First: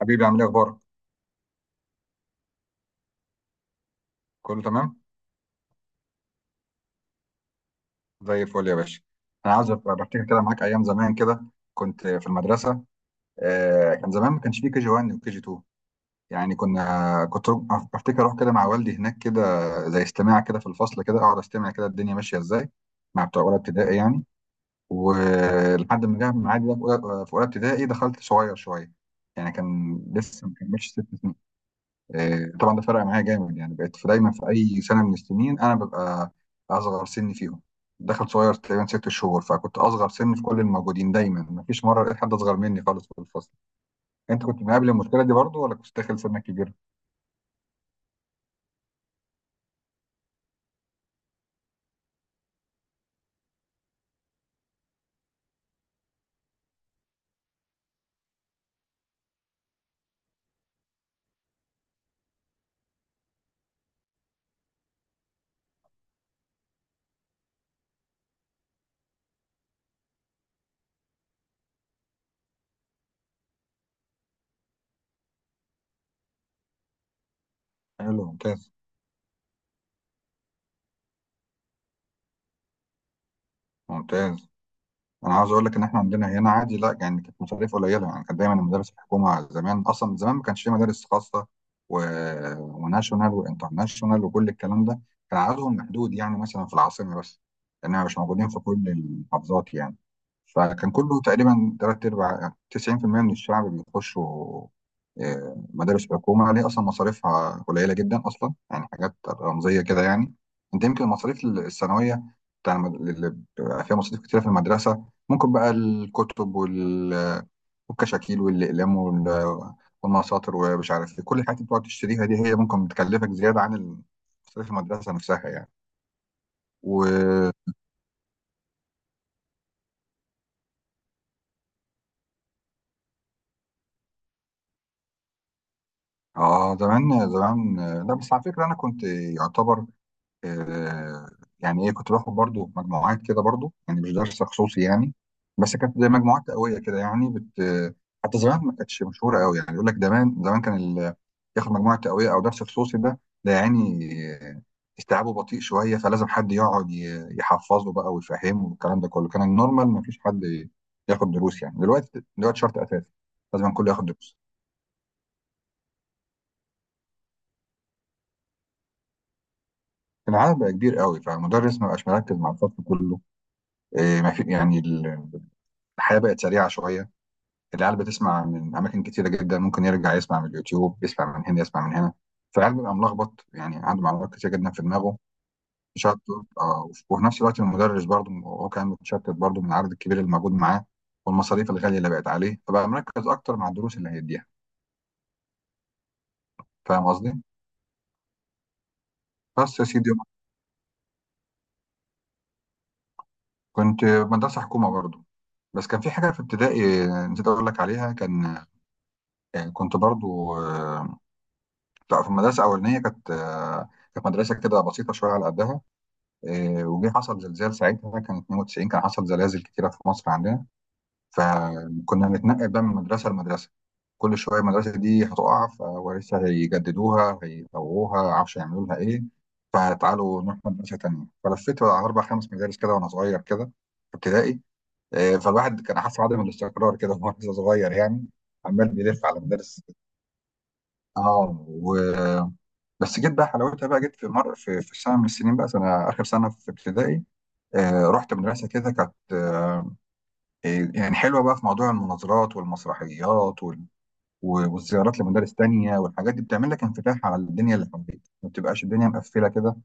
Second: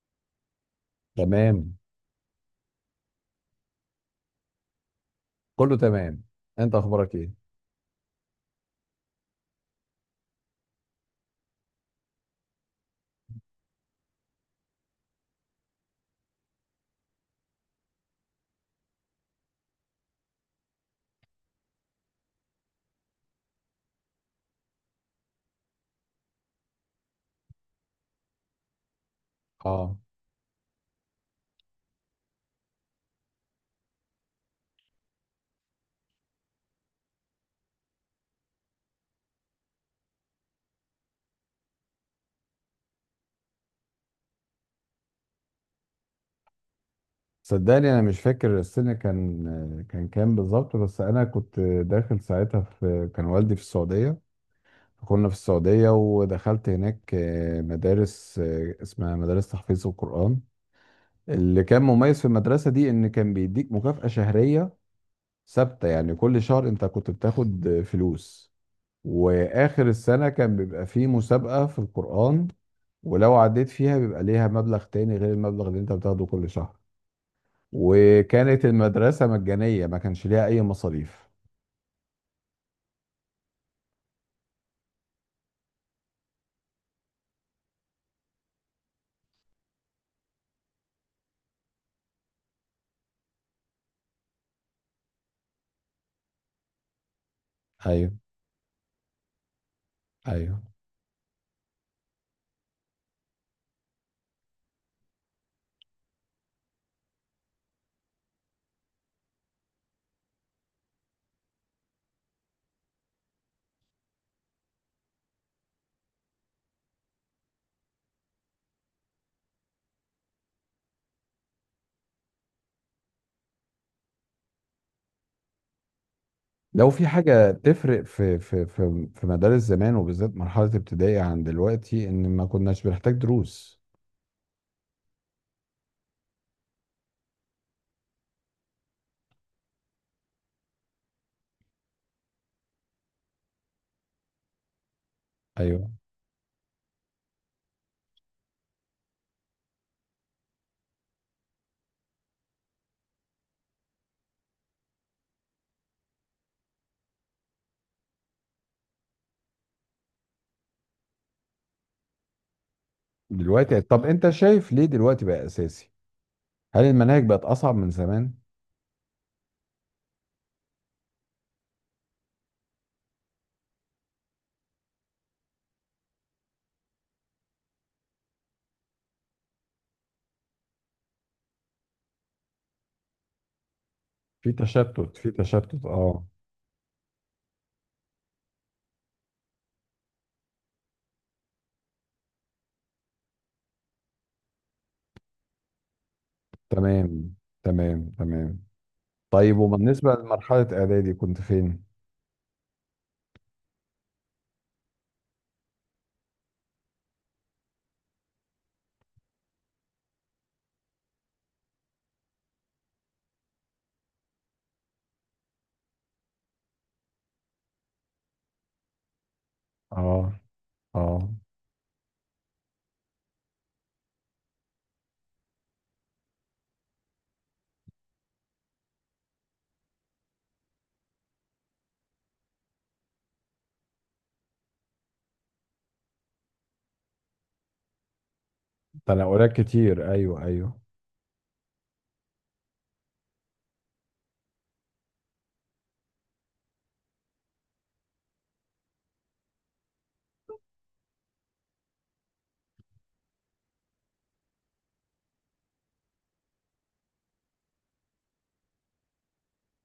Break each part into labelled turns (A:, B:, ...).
A: حبيبي عامل ايه اخبارك؟
B: تمام.
A: كله تمام،
B: كله تمام. انت اخبارك ايه؟
A: زي الفل يا باشا. انا عايز أبقى بفتكر كده معاك ايام زمان كده. كنت في المدرسه. كان زمان ما كانش فيه كي جي 1 وكي جي 2. بفتكر اروح كده مع والدي هناك كده، زي استماع كده في الفصل كده، اقعد استمع كده الدنيا ماشيه ازاي، مع بتوع اولى ابتدائي يعني. ولحد ما جه معادي بقى في اولى في أولى ابتدائي، دخلت صغير شويه، يعني
B: اه،
A: كان لسه ما كملش ست سنين. طبعا ده فرق معايا جامد، يعني بقيت دايما في اي سنه من السنين انا ببقى اصغر سن فيهم. دخل صغير تقريبا ست شهور، فكنت اصغر سن في كل الموجودين دايما، مفيش مره لقيت حد اصغر مني خالص في الفصل. انت كنت مقابل المشكله دي برضو، ولا كنت داخل سنك كبير؟
B: صدقني انا مش فاكر السنه، كان كام بالظبط، بس انا كنت داخل ساعتها، في كان والدي في السعوديه. كنا في السعوديه ودخلت هناك مدارس، اسمها مدارس تحفيظ القران. اللي كان مميز في المدرسه دي ان كان بيديك مكافاه شهريه ثابته، يعني كل شهر انت كنت بتاخد فلوس. واخر السنه كان بيبقى فيه مسابقه في القران، ولو عديت فيها بيبقى ليها مبلغ تاني غير المبلغ اللي انت بتاخده كل شهر.
A: حلو،
B: وكانت
A: ممتاز،
B: المدرسة مجانية، ما كانش ليها أي مصاريف.
A: ممتاز. انا عاوز اقول لك ان احنا عندنا هنا عادي، لا يعني كانت مصاريف قليله، يعني كانت دايما المدارس الحكومه زمان، اصلا زمان ما كانش في مدارس خاصه و... وناشونال وانترناشونال وكل الكلام ده، كان عددهم محدود، يعني مثلا في العاصمه بس، لانها
B: ايوه،
A: مش موجودين في كل المحافظات يعني.
B: ايوه.
A: فكان كله تقريبا تلات أرباع، 90% من الشعب بيخشوا مدارس حكومة، اللي هي أصلا مصاريفها قليلة جدا أصلا، يعني حاجات رمزية كده يعني. أنت يمكن المصاريف الثانوية اللي بيبقى فيها مصاريف كتيرة في المدرسة، ممكن بقى الكتب والكشاكيل والأقلام والمساطر ومش عارف إيه، كل الحاجات اللي بتقعد تشتريها دي هي ممكن بتكلفك زيادة عن مصاريف المدرسة نفسها يعني.
B: لو في حاجة
A: و
B: تفرق في مدارس زمان، وبالذات مرحلة ابتدائي، عن دلوقتي، إن ما كناش بنحتاج دروس.
A: زمان لا بس على فكرة أنا كنت يعتبر، آه، يعني ايه، كنت باخد برضو مجموعات كده برضو، يعني مش درس خصوصي يعني، بس
B: ايوه.
A: كانت زي مجموعات قويه كده يعني حتى زمان ما كانتش مشهوره قوي، يعني يقول لك زمان زمان كان ياخد مجموعه تقويه او درس خصوصي، ده يعني آه، استيعابه بطيء شويه، فلازم حد يقعد يحفظه بقى ويفهمه والكلام ده كله. كان النورمال ما فيش حد ياخد دروس، يعني دلوقتي دلوقتي شرط اساسي، لازم
B: دلوقتي،
A: الكل ياخد
B: طب أنت
A: دروس.
B: شايف ليه دلوقتي بقى أساسي؟ هل المناهج بقت أصعب من زمان؟
A: العدد بقى كبير قوي، فالمدرس ما بقاش مركز مع الفصل كله. ما في يعني الحياة بقت سريعة شوية، العيال بتسمع من أماكن كتيرة جدا، ممكن يرجع يسمع من اليوتيوب، يسمع من هنا يسمع من هنا، فالعيال بيبقى ملخبط، يعني عنده معلومات كتير
B: في
A: جدا في دماغه،
B: تشتت، في تشتت،
A: مشتت.
B: أه.
A: آه، وفي نفس الوقت المدرس برضه هو كان متشتت برضه من العدد الكبير اللي موجود معاه، والمصاريف الغالية اللي بقت عليه، فبقى مركز أكتر مع الدروس اللي هيديها. فاهم
B: تمام.
A: قصدي؟
B: تمام، تمام. طيب،
A: بس يا سيدي،
B: وبالنسبة لمرحلة إعدادي كنت فين؟
A: كنت في مدرسة حكومة برضه، بس كان في حاجة في ابتدائي نسيت أقول لك عليها. كان يعني كنت برضه، لا، في المدرسة الأولانية كانت، كانت مدرسة كده بسيطة شوية على قدها. وجه حصل زلزال ساعتها، كان 92، كان حصل زلازل كتيرة في مصر
B: اه.
A: عندنا،
B: اه.
A: فكنا بنتنقل بقى من مدرسة لمدرسة. كل شوية المدرسة دي هتقع، فلسه هيجددوها، هيطوروها، عارفش يعملوا لها ايه، فتعالوا نروح مدرسة تانية. فلفيت على أربع خمس مدارس كده وأنا صغير كده في ابتدائي. فالواحد كان حاسس بعدم الاستقرار كده وهو لسه صغير يعني، عمال بيلف على
B: تنقلات
A: مدارس.
B: كتير، ايوه ايوه.
A: اه و... بس جيت بقى حلاوتها، بقى جيت في سنة من السنين، بقى سنة آخر سنة في ابتدائي. رحت مدرسة كده كانت، يعني حلوة بقى في موضوع المناظرات والمسرحيات والزيارات لمدارس تانية والحاجات دي، بتعمل لك انفتاح على الدنيا اللي حواليك، ما بتبقاش الدنيا مقفلة كده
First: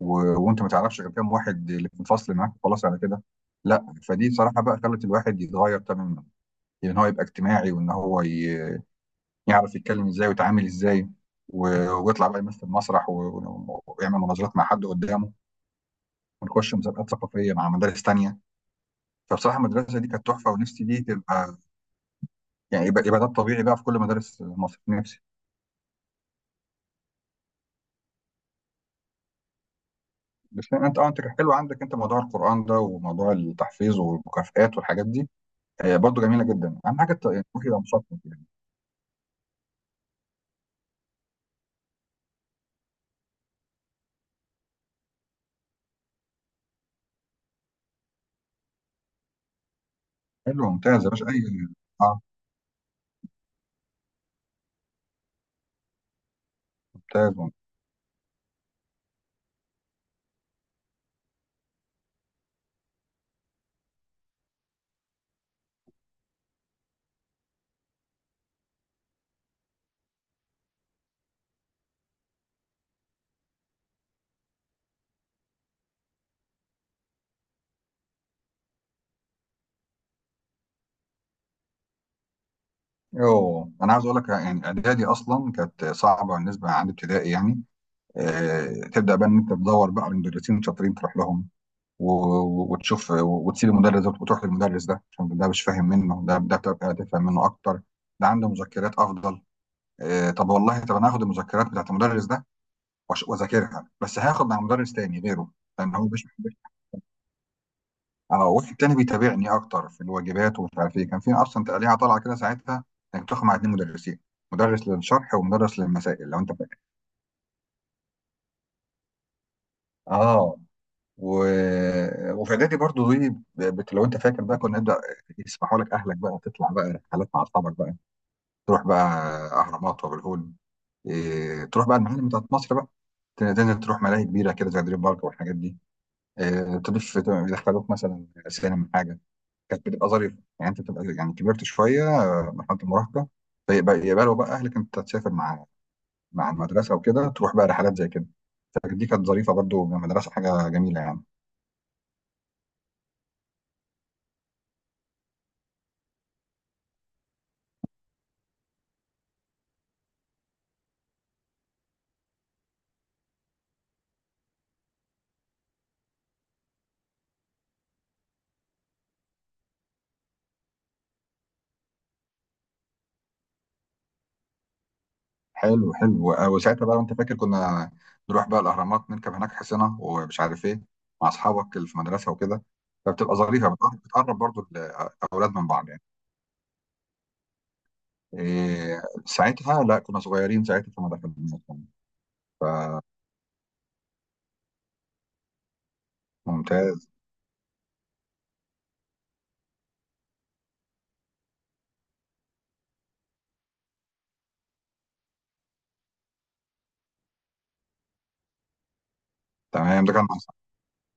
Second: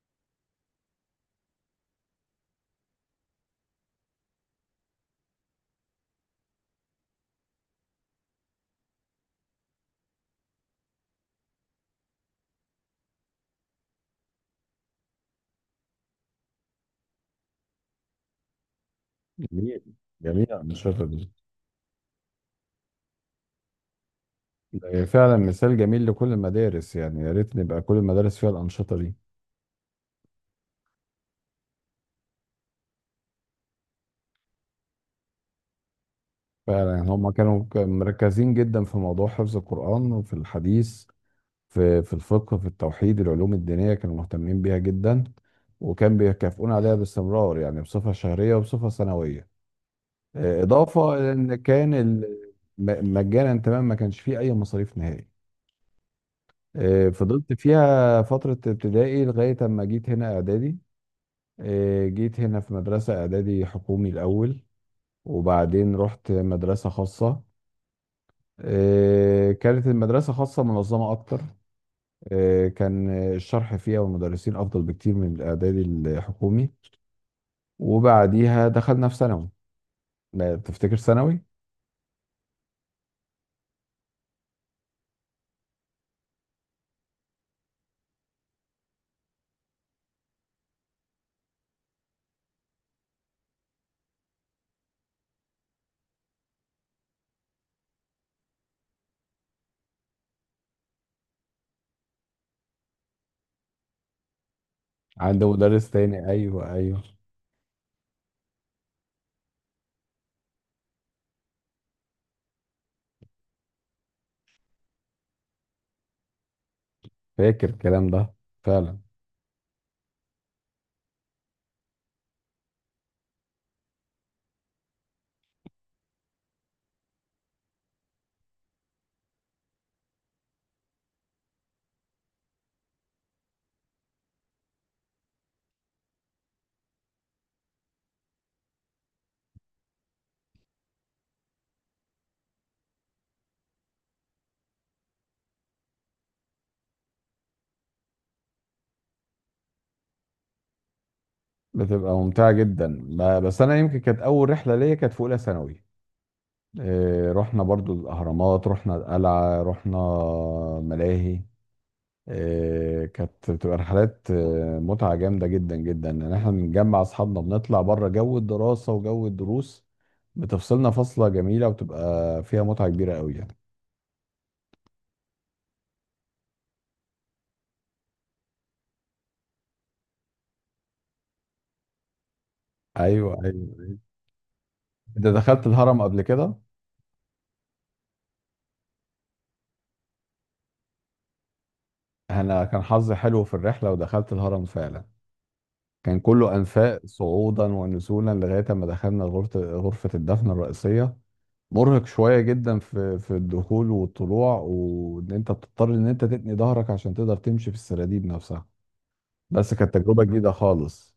A: و... وانت ما تعرفش غير كام واحد اللي في الفصل معاك، خلاص على كده. لا فدي صراحة بقى خلت الواحد يتغير تماما، يعني ان هو يبقى اجتماعي، يعرف يتكلم ازاي ويتعامل ازاي، و... ويطلع بقى يمثل مسرح ويعمل مناظرات مع حد قدامه، ونخش مسابقات ثقافية مع مدارس تانية. فبصراحه
B: جميل،
A: المدرسه دي كانت تحفه،
B: جميل
A: ونفسي دي
B: الانشطه دي.
A: تبقى يعني يبقى ده الطبيعي بقى في كل مدارس مصر،
B: ده
A: نفسي.
B: فعلا مثال جميل لكل المدارس، يعني يا ريت نبقى كل المدارس فيها الانشطه دي.
A: بس يعني انت اه، انت كان حلو عندك انت موضوع القران ده وموضوع التحفيظ والمكافآت والحاجات دي، برضه جميله جدا،
B: فعلا،
A: اهم
B: يعني
A: حاجه
B: هم
A: يعني
B: كانوا
A: تروح يبقى مثقف يعني.
B: مركزين جدا في موضوع حفظ القران وفي الحديث، في الفقه، في التوحيد. العلوم الدينيه كانوا مهتمين بيها جدا، وكان بيكافئون عليها باستمرار، يعني بصفه شهريه وبصفه سنويه.
A: حلو، ممتاز يا
B: اضافه
A: باشا،
B: إلى ان
A: اي،
B: كان
A: اه،
B: مجانا تمام، ما كانش فيه اي مصاريف نهائي.
A: ممتاز.
B: فضلت فيها فترة ابتدائي لغاية أما جيت هنا إعدادي. جيت هنا في مدرسة إعدادي حكومي الأول، وبعدين رحت مدرسة خاصة. كانت المدرسة خاصة منظمة أكتر. كان الشرح فيها والمدرسين أفضل بكتير من الإعدادي الحكومي. وبعديها دخلنا في ثانوي. لا تفتكر ثانوي.
A: يوه انا عاوز اقول لك، يعني اعدادي اصلا كانت صعبه بالنسبه عند ابتدائي يعني. تبدا بقى ان انت تدور بقى على مدرسين شاطرين تروح لهم وتشوف، وتسيب المدرس ده وتروح للمدرس ده عشان ده مش فاهم منه، ده تبقى تفهم منه اكتر، ده عنده مذكرات افضل. طب والله طب انا هاخد المذكرات بتاعت المدرس ده واذاكرها، بس هاخد مع مدرس تاني
B: عنده
A: غيره،
B: مدرس
A: لان هو مش
B: تاني،
A: مش-
B: أيوه أيوه.
A: اه واحد تاني بيتابعني اكتر في الواجبات، ومش عارف ايه. كان في اصلا تقليعه طالعه كده ساعتها، انك تاخد مع اتنين مدرسين، مدرس للشرح ومدرس للمسائل، لو انت فاكر.
B: فاكر الكلام ده، فعلا.
A: اه و... وفي اعدادي برضو دي لو انت فاكر بقى، كنا نبدا يسمحوا لك اهلك بقى تطلع بقى رحلات مع اصحابك بقى، تروح بقى اهرامات وابو الهول، إيه... تروح بقى المعالم بتاعت مصر بقى، تنزل تروح ملاهي كبيره كده زي دريم بارك والحاجات دي، إيه... تضيف يدخلوك مثلا سينما حاجه. كانت بتبقى ظريفه، يعني انت بتبقى يعني كبرت شويه، مرحله المراهقه، يبقى لو بقى اهلك انت تسافر مع المدرسه وكده، تروح بقى رحلات زي كده، فدي كانت ظريفه برضو. من المدرسه حاجه جميله يعني.
B: بتبقى ممتعة جدا، بس أنا يمكن كانت أول رحلة ليا كانت في أولى ثانوي. رحنا برضو الأهرامات، رحنا القلعة، رحنا ملاهي. كانت بتبقى رحلات، متعة جامدة جدا جدا، إن احنا بنجمع أصحابنا، بنطلع بره جو الدراسة وجو الدروس، بتفصلنا فصلة جميلة، وبتبقى فيها متعة كبيرة قوي يعني.
A: حلو، حلو، وساعتها بقى وانت فاكر، كنا نروح بقى الاهرامات، نركب هناك حصينه ومش عارف ايه، مع اصحابك اللي في المدرسه وكده،
B: أيوه
A: فبتبقى ظريفه،
B: أيوه.
A: بتقرب برضو
B: أنت
A: الاولاد من
B: دخلت
A: بعض يعني.
B: الهرم قبل كده؟
A: إيه ساعتها لا كنا صغيرين ساعتها فما دخلناش يعني.
B: أنا كان حظي حلو في الرحلة، ودخلت الهرم فعلا. كان كله أنفاق
A: ممتاز،
B: صعودا ونزولا لغاية ما دخلنا غرفة غرفة الدفن الرئيسية. مرهق شوية جدا في الدخول والطلوع، وان انت بتضطر ان انت تتني ظهرك عشان تقدر تمشي في السراديب نفسها، بس كانت
A: تمام. ده كان
B: تجربة
A: مع
B: جديدة خالص.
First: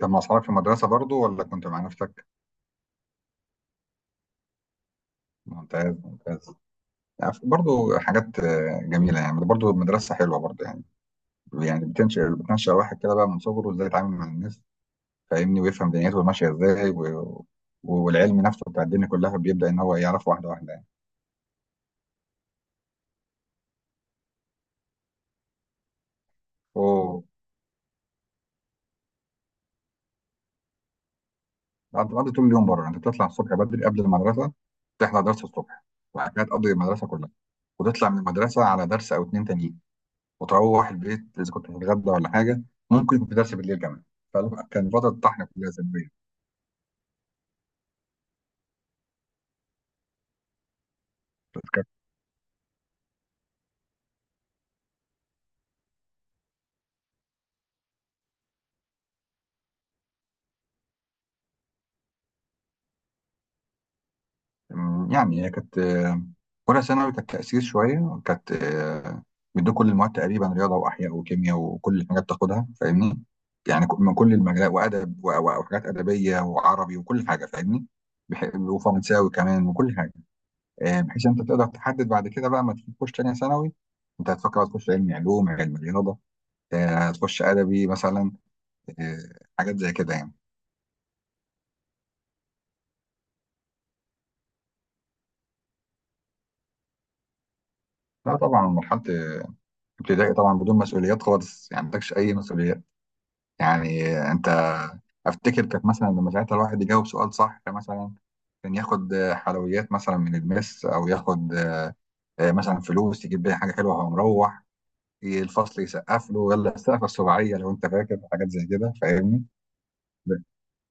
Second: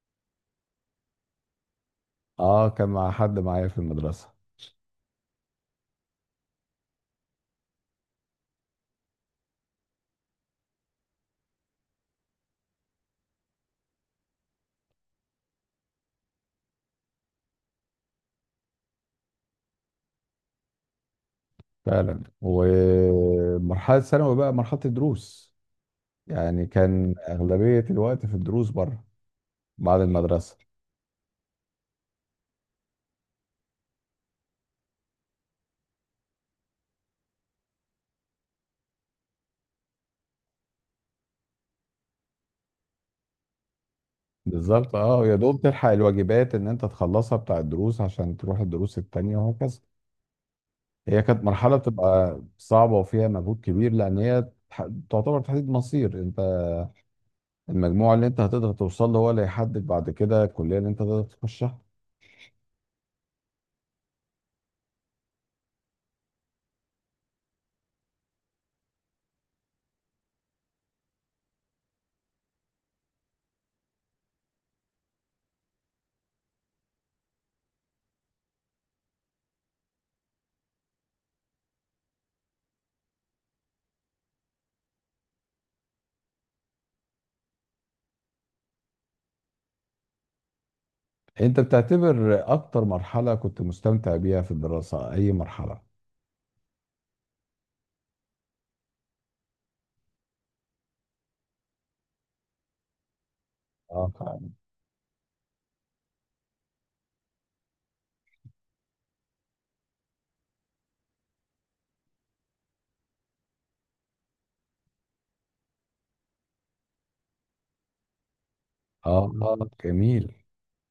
A: كان مع اصحابك في المدرسه برضو، ولا كنت مع نفسك؟
B: اه، كان مع حد معايا في المدرسة.
A: ممتاز، ممتاز، يعني برضو حاجات جميله، يعني برضو المدرسه حلوه برضو، يعني بتنشئ الواحد كده بقى من صغره ازاي يتعامل مع الناس، فاهمني، ويفهم دنيته ماشيه ازاي والعلم نفسه بتاع الدنيا كلها بيبدا ان هو يعرف واحده واحده يعني.
B: فعلا. ومرحلة ثانوي بقى مرحلة الدروس، يعني كان
A: هو
B: أغلبية الوقت في الدروس بره بعد المدرسة.
A: انت بتقضي طول اليوم بره، انت بتطلع الصبح بدري قبل المدرسه تحضر درس الصبح، وبعد كده تقضي المدرسه كلها، وتطلع من المدرسه على درس او اتنين تانيين، وتروح البيت اذا كنت هتتغدى ولا حاجه، ممكن يكون في درس بالليل كمان. فكان
B: بالظبط.
A: فتره
B: اه، يا
A: طحن
B: دوب
A: كلها
B: تلحق
A: سلبيه.
B: الواجبات ان انت تخلصها بتاع الدروس عشان تروح الدروس التانية، وهكذا. هي كانت مرحلة بتبقى صعبة وفيها مجهود كبير، لأن هي تعتبر تحديد مصير. أنت المجموع اللي أنت هتقدر توصل له هو اللي هيحدد بعد كده الكلية اللي أنت تقدر تخشها.
A: يعني هي كانت، اولى ثانوي كانت تاثير شويه كانت، بيدوك كل المواد تقريبا، رياضه واحياء وكيمياء وكل الحاجات بتاخدها، فاهمني، من كل المجالات، وادب وحاجات ادبيه وعربي وكل حاجه، فاهمني، وفرنساوي كمان وكل حاجه. بحيث انت تقدر تحدد بعد كده بقى، ما تيجي تخش تانية ثانوي، انت هتفكر بقى تخش علم علوم علم رياضه، هتخش ادبي مثلا، آه، حاجات زي كده يعني.
B: أنت بتعتبر أكتر مرحلة كنت مستمتع بيها في الدراسة أي مرحلة؟
A: لا طبعا مرحله ابتدائي طبعا، بدون مسؤوليات خالص، يعني ما عندكش اي مسؤوليات، يعني
B: اه فعلا.
A: انت افتكر كانت، مثلا لما ساعتها الواحد يجاوب سؤال صح مثلا، كان ياخد حلويات مثلا من المس، او ياخد مثلا فلوس يجيب بيها حاجه حلوه، وهو مروح الفصل يسقف له يلا السقفه السباعيه، لو انت فاكر حاجات زي كده، فاهمني،
B: جميل.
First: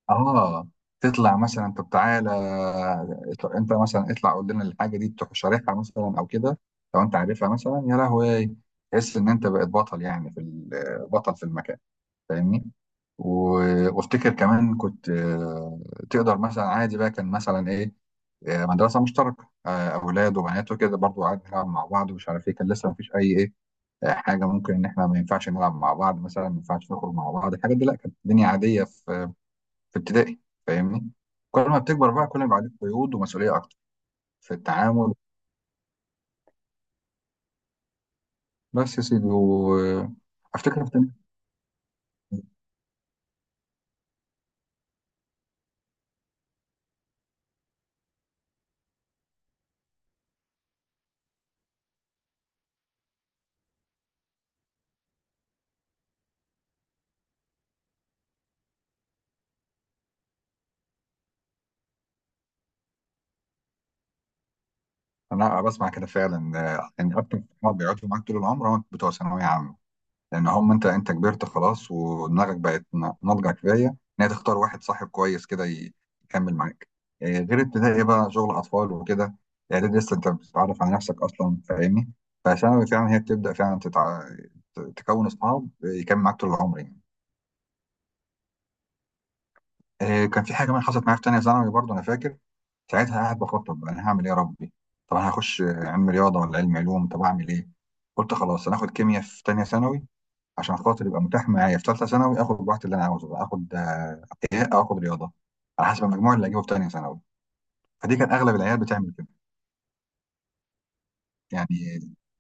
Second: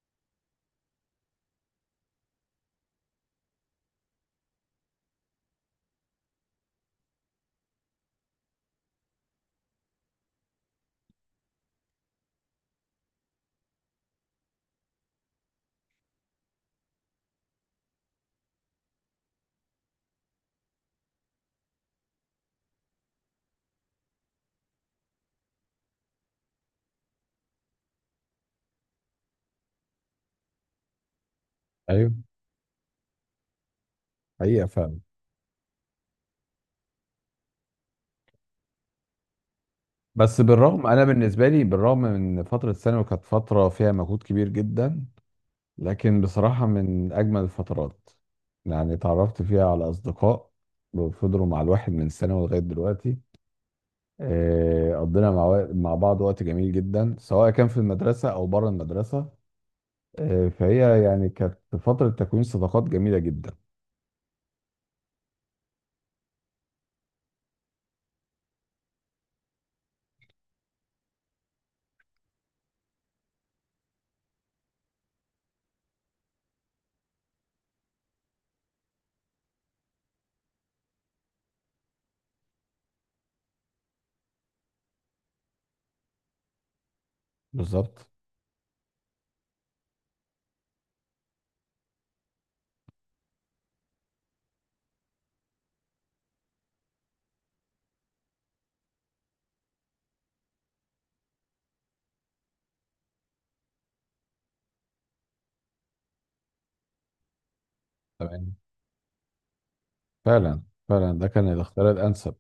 A: اه. تطلع مثلا، طب تعالى انت مثلا اطلع، قول لنا الحاجه دي، تروح شارحها مثلا او كده لو انت عارفها مثلا، يا لهوي تحس ان انت بقيت بطل، يعني بطل في المكان، فاهمني. وافتكر كمان كنت، تقدر مثلا عادي بقى، كان مثلا ايه، مدرسه مشتركه، اولاد وبنات وكده برضو عادي، نلعب مع بعض ومش عارف ايه، كان لسه مفيش اي ايه، حاجه ممكن ان احنا ما ينفعش نلعب مع بعض مثلا، ما ينفعش نخرج مع بعض، الحاجات دي لا، كانت الدنيا عاديه في في ابتدائي، فاهمني. كل ما بتكبر
B: أيوه،
A: بقى، كل ما يبقى عليك قيود ومسؤوليه اكتر في
B: حقيقة فعلا.
A: التعامل. بس يا سيدي،
B: بس
A: وافتكر
B: بالرغم،
A: في
B: أنا
A: تانية-
B: بالنسبة لي، بالرغم من فترة ثانوي كانت فترة فيها مجهود كبير جدا، لكن بصراحة من أجمل الفترات. يعني اتعرفت فيها على أصدقاء فضلوا مع الواحد من ثانوي لغاية دلوقتي. قضينا مع بعض وقت جميل جدا، سواء كان في المدرسة أو بره المدرسة. فهي يعني كانت فترة تكوين صداقات جميلة جدا.
A: انا بسمع كده فعلا، يعني اكتر ما بيقعدوا معاك طول العمر هم بتوع ثانويه عامه، لان هم انت كبرت خلاص، ودماغك بقت ناضجه كفايه ان هي تختار واحد صاحب كويس كده يكمل معاك. إيه، غير ابتدائي بقى شغل اطفال وكده، اعدادي لسه انت بتتعرف على نفسك اصلا، فاهمني، فثانوي فعلا هي بتبدا فعلا تكون اصحاب يكمل معاك طول العمر يعني.
B: بالظبط.
A: إيه، كان في حاجه كمان حصلت معايا في تانيه ثانوي برضه انا فاكر. ساعتها قاعد بخطط بقى انا هعمل ايه يا ربي؟ طب انا هخش علم رياضه ولا علم علوم؟ طب اعمل ايه؟ قلت خلاص انا هاخد كيمياء في تانيه ثانوي، عشان خاطر يبقى متاح معايا في ثالثه ثانوي اخد الوقت اللي انا عاوزه بقى، اخد ايه او اخد رياضه، على حسب المجموع اللي اجيبه في ثانيه ثانوي. فدي كان اغلب
B: تمام.
A: العيال بتعمل كده.
B: فعلا، فعلا ده كان الاختيار
A: يعني
B: الأنسب.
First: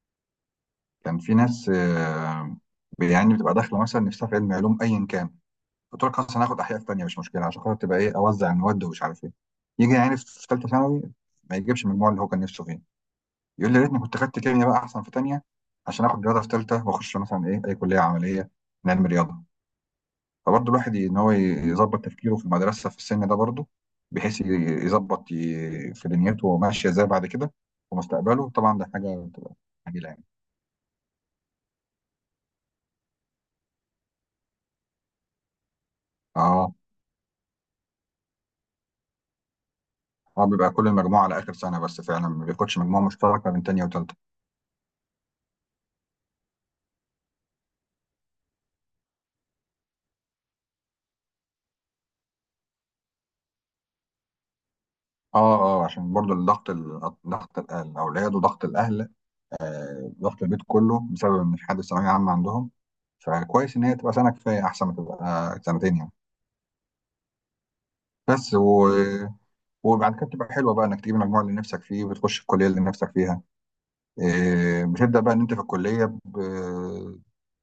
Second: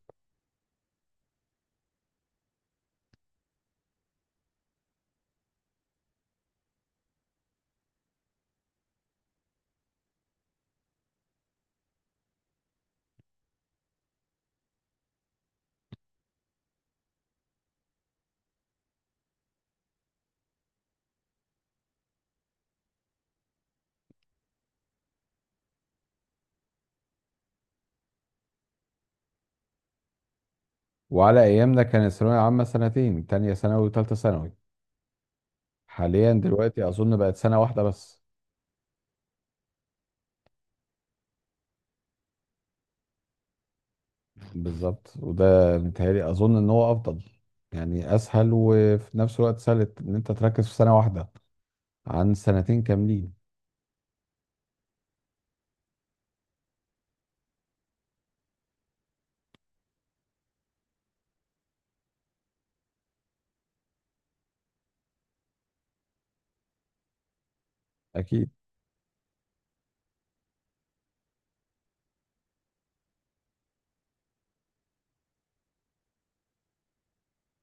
A: كان في ناس يعني بتبقى داخله مثلا نفسها في علم علوم، ايا كان قلت لك خلاص انا هاخد احياء في ثانيه مش مشكله، عشان خاطر تبقى ايه اوزع المواد ومش عارف ايه. يجي يعني في ثالثه ثانوي ما يجيبش المجموع اللي هو كان نفسه فيه، يقول لي يا ريتني كنت خدت كيمياء بقى احسن في ثانيه، عشان اخد رياضه في ثالثه واخش مثلا ايه اي كليه عمليه من علم رياضه. فبرضه الواحد ان هو يظبط تفكيره في المدرسه في السن ده برضه، بحيث يظبط في دنيته وماشيه ازاي بعد كده ومستقبله، طبعا ده حاجه بتبقى جميله يعني.
B: وعلى أيامنا كان الثانوية عامة سنتين، تانية ثانوي وتالتة ثانوي. حاليا
A: اه.
B: دلوقتي أظن بقت سنة واحدة بس.
A: اه بيبقى كل المجموعه على اخر سنه بس فعلا، ما بياخدش مجموعه مشتركه بين تانية وتالتة.
B: بالظبط، وده متهيألي أظن إن هو أفضل. يعني أسهل، وفي نفس الوقت سهل إن أنت تركز في سنة واحدة عن سنتين كاملين.
A: اه. اه عشان برضه الضغط ضغط الاولاد وضغط الاهل، ضغط البيت كله بسبب ان في حد ثانويه عامه عندهم. فكويس ان هي تبقى سنه كفايه، احسن ما تبقى سنتين يعني.
B: أكيد.
A: بس و... وبعد كده بتبقى حلوه بقى انك تجيب المجموع اللي نفسك فيه وتخش الكليه اللي نفسك فيها. بتبدأ بقى ان انت في الكلية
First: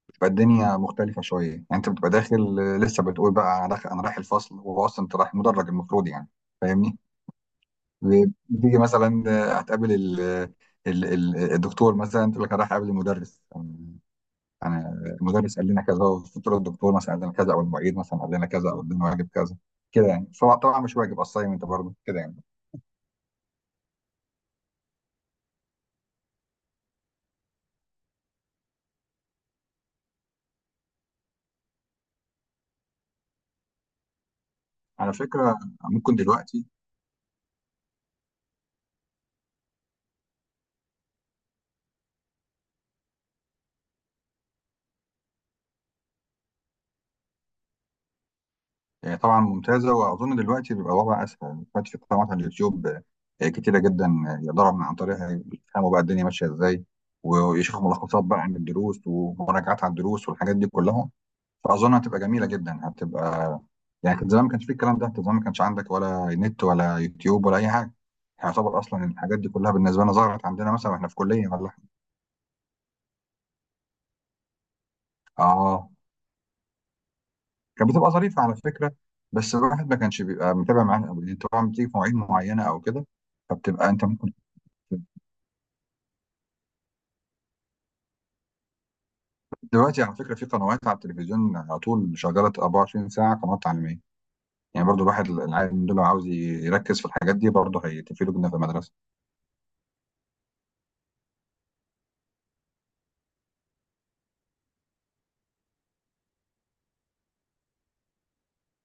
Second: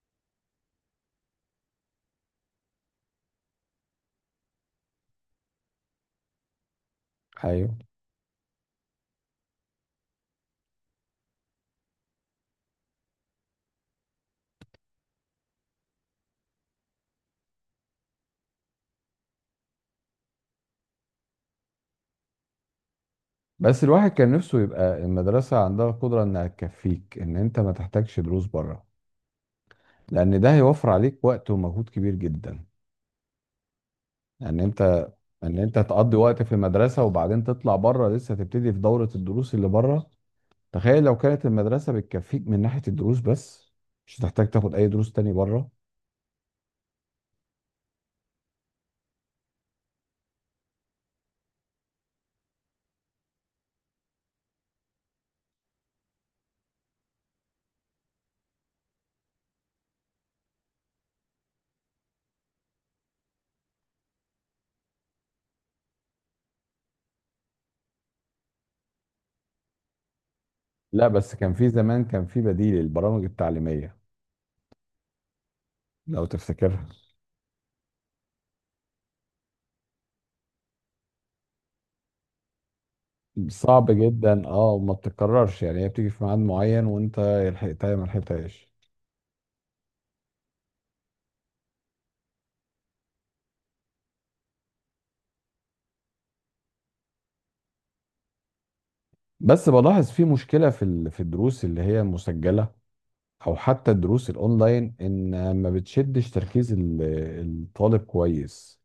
A: بتبقى الدنيا مختلفة شوية، يعني انت بتبقى داخل لسه بتقول بقى انا داخل انا رايح الفصل، وهو اصلا انت رايح مدرج المفروض يعني، فاهمني؟
B: أيوه.
A: بتيجي مثلا هتقابل الدكتور، مثلا تقول لك انا رايح اقابل المدرس، أنا المدرس قال لنا كذا، وتقول الدكتور مثلا قال لنا كذا او المعيد مثلا قال لنا كذا او ادينا واجب كذا كده يعني. طبعا مش واجب، اسايمنت برضه كده يعني.
B: بس الواحد كان نفسه يبقى المدرسة عندها قدرة إنها تكفيك إن أنت ما تحتاجش دروس بره، لأن ده هيوفر عليك وقت ومجهود كبير جدا. يعني أنت
A: على فكرة
B: إن أنت
A: ممكن
B: تقضي وقت في
A: دلوقتي
B: المدرسة وبعدين تطلع بره لسه تبتدي في دورة الدروس اللي بره. تخيل لو كانت المدرسة بتكفيك من ناحية الدروس بس، مش هتحتاج تاخد أي دروس تاني بره.
A: طبعا ممتازه، واظن دلوقتي بيبقى الوضع اسهل دلوقتي، في قنوات على اليوتيوب كتيره جدا، يقدروا من عن طريقها يفهموا بقى الدنيا ماشيه ازاي، ويشوفوا ملخصات بقى عن الدروس ومراجعات على الدروس والحاجات دي كلها. فاظن هتبقى جميله جدا هتبقى، يعني كان زمان ما كانش في الكلام ده، كان زمان ما كانش عندك ولا نت ولا يوتيوب ولا اي حاجه، يعتبر اصلا الحاجات دي كلها بالنسبه لنا ظهرت عندنا مثلا
B: لا
A: واحنا في
B: بس
A: كليه
B: كان
A: ولا
B: في
A: حاجه.
B: زمان، كان في بديل البرامج التعليمية،
A: اه
B: لو تفتكرها.
A: كانت بتبقى ظريفه على فكره، بس الواحد ما كانش بيبقى متابع معاها قوي طبعا، بتيجي في مواعيد معينه او كده. فبتبقى
B: صعب
A: انت
B: جدا اه، وما بتتكررش، يعني هي بتيجي في ميعاد معين وانت يا لحقتها يا ما لحقتهاش.
A: دلوقتي على فكره في قنوات على التلفزيون على طول شغاله 24 ساعه، قنوات تعليميه، يعني برضو الواحد العيال من دول لو عاوز يركز في الحاجات دي برضو هيتفيدوا جدا في المدرسه.
B: بس بلاحظ في مشكلة في الدروس اللي هي مسجلة او حتى الدروس الاونلاين، ان ما بتشدش تركيز الطالب كويس.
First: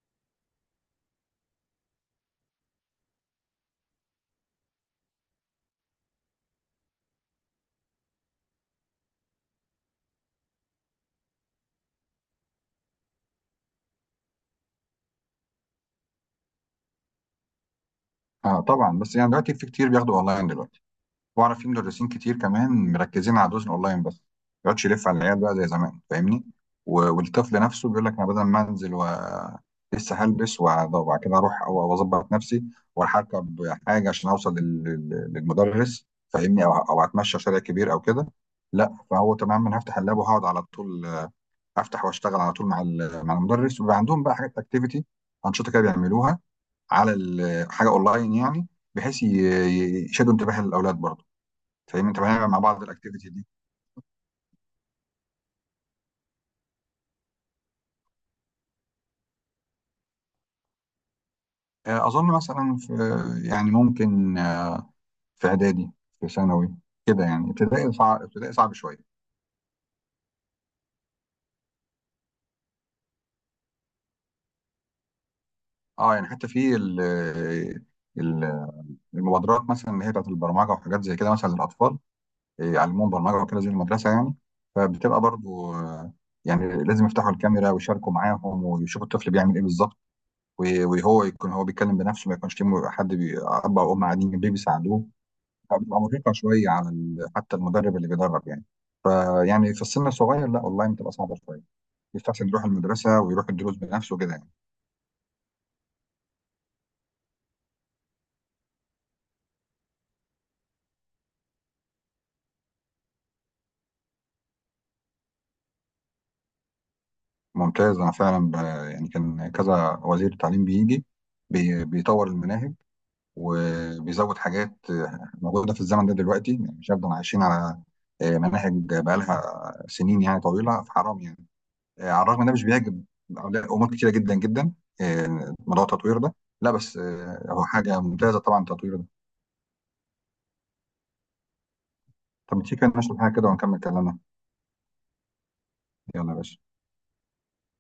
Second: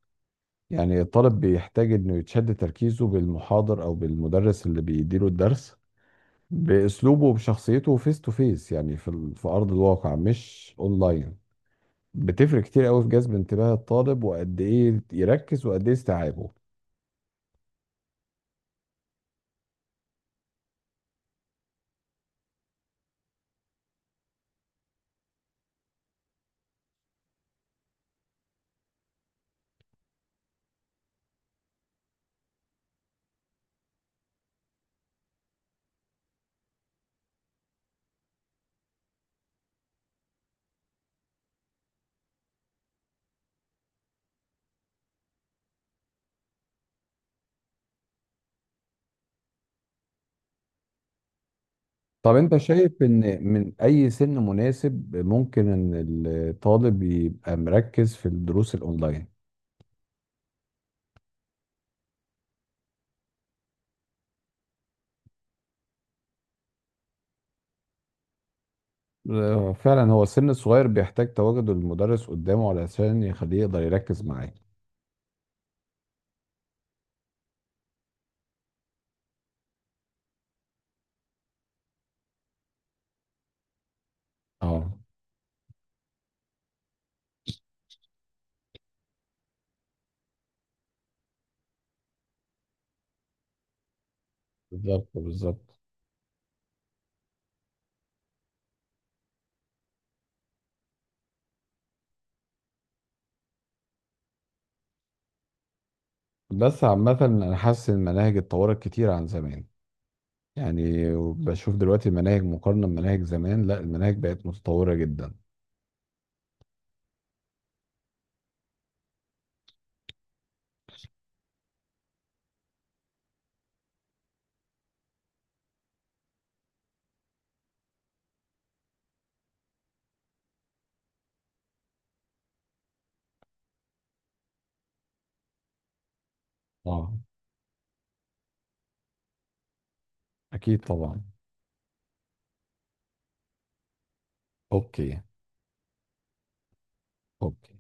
B: يعني الطالب بيحتاج انه يتشد تركيزه بالمحاضر او بالمدرس اللي بيديله الدرس باسلوبه وبشخصيته، فيس تو فيس يعني في ارض الواقع، مش اونلاين. بتفرق كتير قوي في جذب انتباه الطالب وقد ايه يركز وقد ايه استيعابه.
A: آه طبعا، بس يعني دلوقتي في كتير بياخدوا اونلاين دلوقتي، واعرف في مدرسين كتير كمان مركزين على الدروس الاونلاين بس، ما يقعدش يلف على العيال بقى زي زمان، فاهمني؟ والطفل نفسه بيقول لك انا بدل ما انزل و لسه هلبس وبعد كده اروح أو اظبط نفسي واركب حاجه عشان اوصل للمدرس، فاهمني؟ او اتمشى شارع كبير او كده، لا فهو تماما أنا هفتح اللاب وهقعد على طول، افتح واشتغل على طول مع مع المدرس. وبيبقى عندهم بقى حاجات اكتيفيتي، انشطه كده بيعملوها على حاجه اونلاين يعني، بحيث يشدوا انتباه الاولاد برضه، فاهمني؟ انت
B: طب
A: بنعمل
B: انت
A: مع بعض
B: شايف
A: الاكتيفيتي
B: ان
A: دي.
B: من اي سن مناسب ممكن ان الطالب يبقى مركز في الدروس الاونلاين؟
A: اظن مثلا في، يعني ممكن في اعدادي، في ثانوي كده يعني. ابتدائي صعب، ابتدائي صعب شويه.
B: فعلا هو السن الصغير بيحتاج تواجد المدرس قدامه علشان يخليه يقدر يركز معاه.
A: اه يعني حتى في ال- المبادرات مثلا اللي هي بتاعت البرمجه وحاجات زي كده مثلا للاطفال، يعلموهم برمجه وكده زي المدرسه يعني.
B: اه.
A: فبتبقى برضو يعني لازم يفتحوا الكاميرا ويشاركوا معاهم ويشوفوا الطفل بيعمل ايه بالظبط، وهو يكون هو بيتكلم بنفسه، ما يكونش في حد اب او ام قاعدين جنبيه بيساعدوه.
B: بالظبط، بالظبط.
A: بتبقى مرهقة شوية على حتى المدرب اللي بيدرب يعني. فيعني في السن الصغير لا، اونلاين بتبقى صعبة شوية، يستحسن يروح المدرسة ويروح الدروس بنفسه كده يعني.
B: بس عامة أنا حاسس إن المناهج اتطورت كتير عن زمان، يعني بشوف دلوقتي المناهج مقارنة بمناهج زمان، لا المناهج بقت متطورة جدا.
A: ممتاز، يعني كان كذا وزير تعليم بيجي بيطور المناهج وبيزود حاجات موجودة في الزمن ده دلوقتي، يعني مش هنفضل عايشين على مناهج بقالها سنين يعني طويلة، فحرام يعني. على الرغم إن ده مش بيعجب أمور كتيرة جدا جدا، موضوع التطوير ده، لا بس
B: اه،
A: هو حاجة ممتازة طبعا التطوير ده.
B: أكيد طبعا.
A: طب تيجي كده نشرب حاجة كده ونكمل كلامنا.
B: أوكي.
A: يلا يا باشا.
B: اوكي.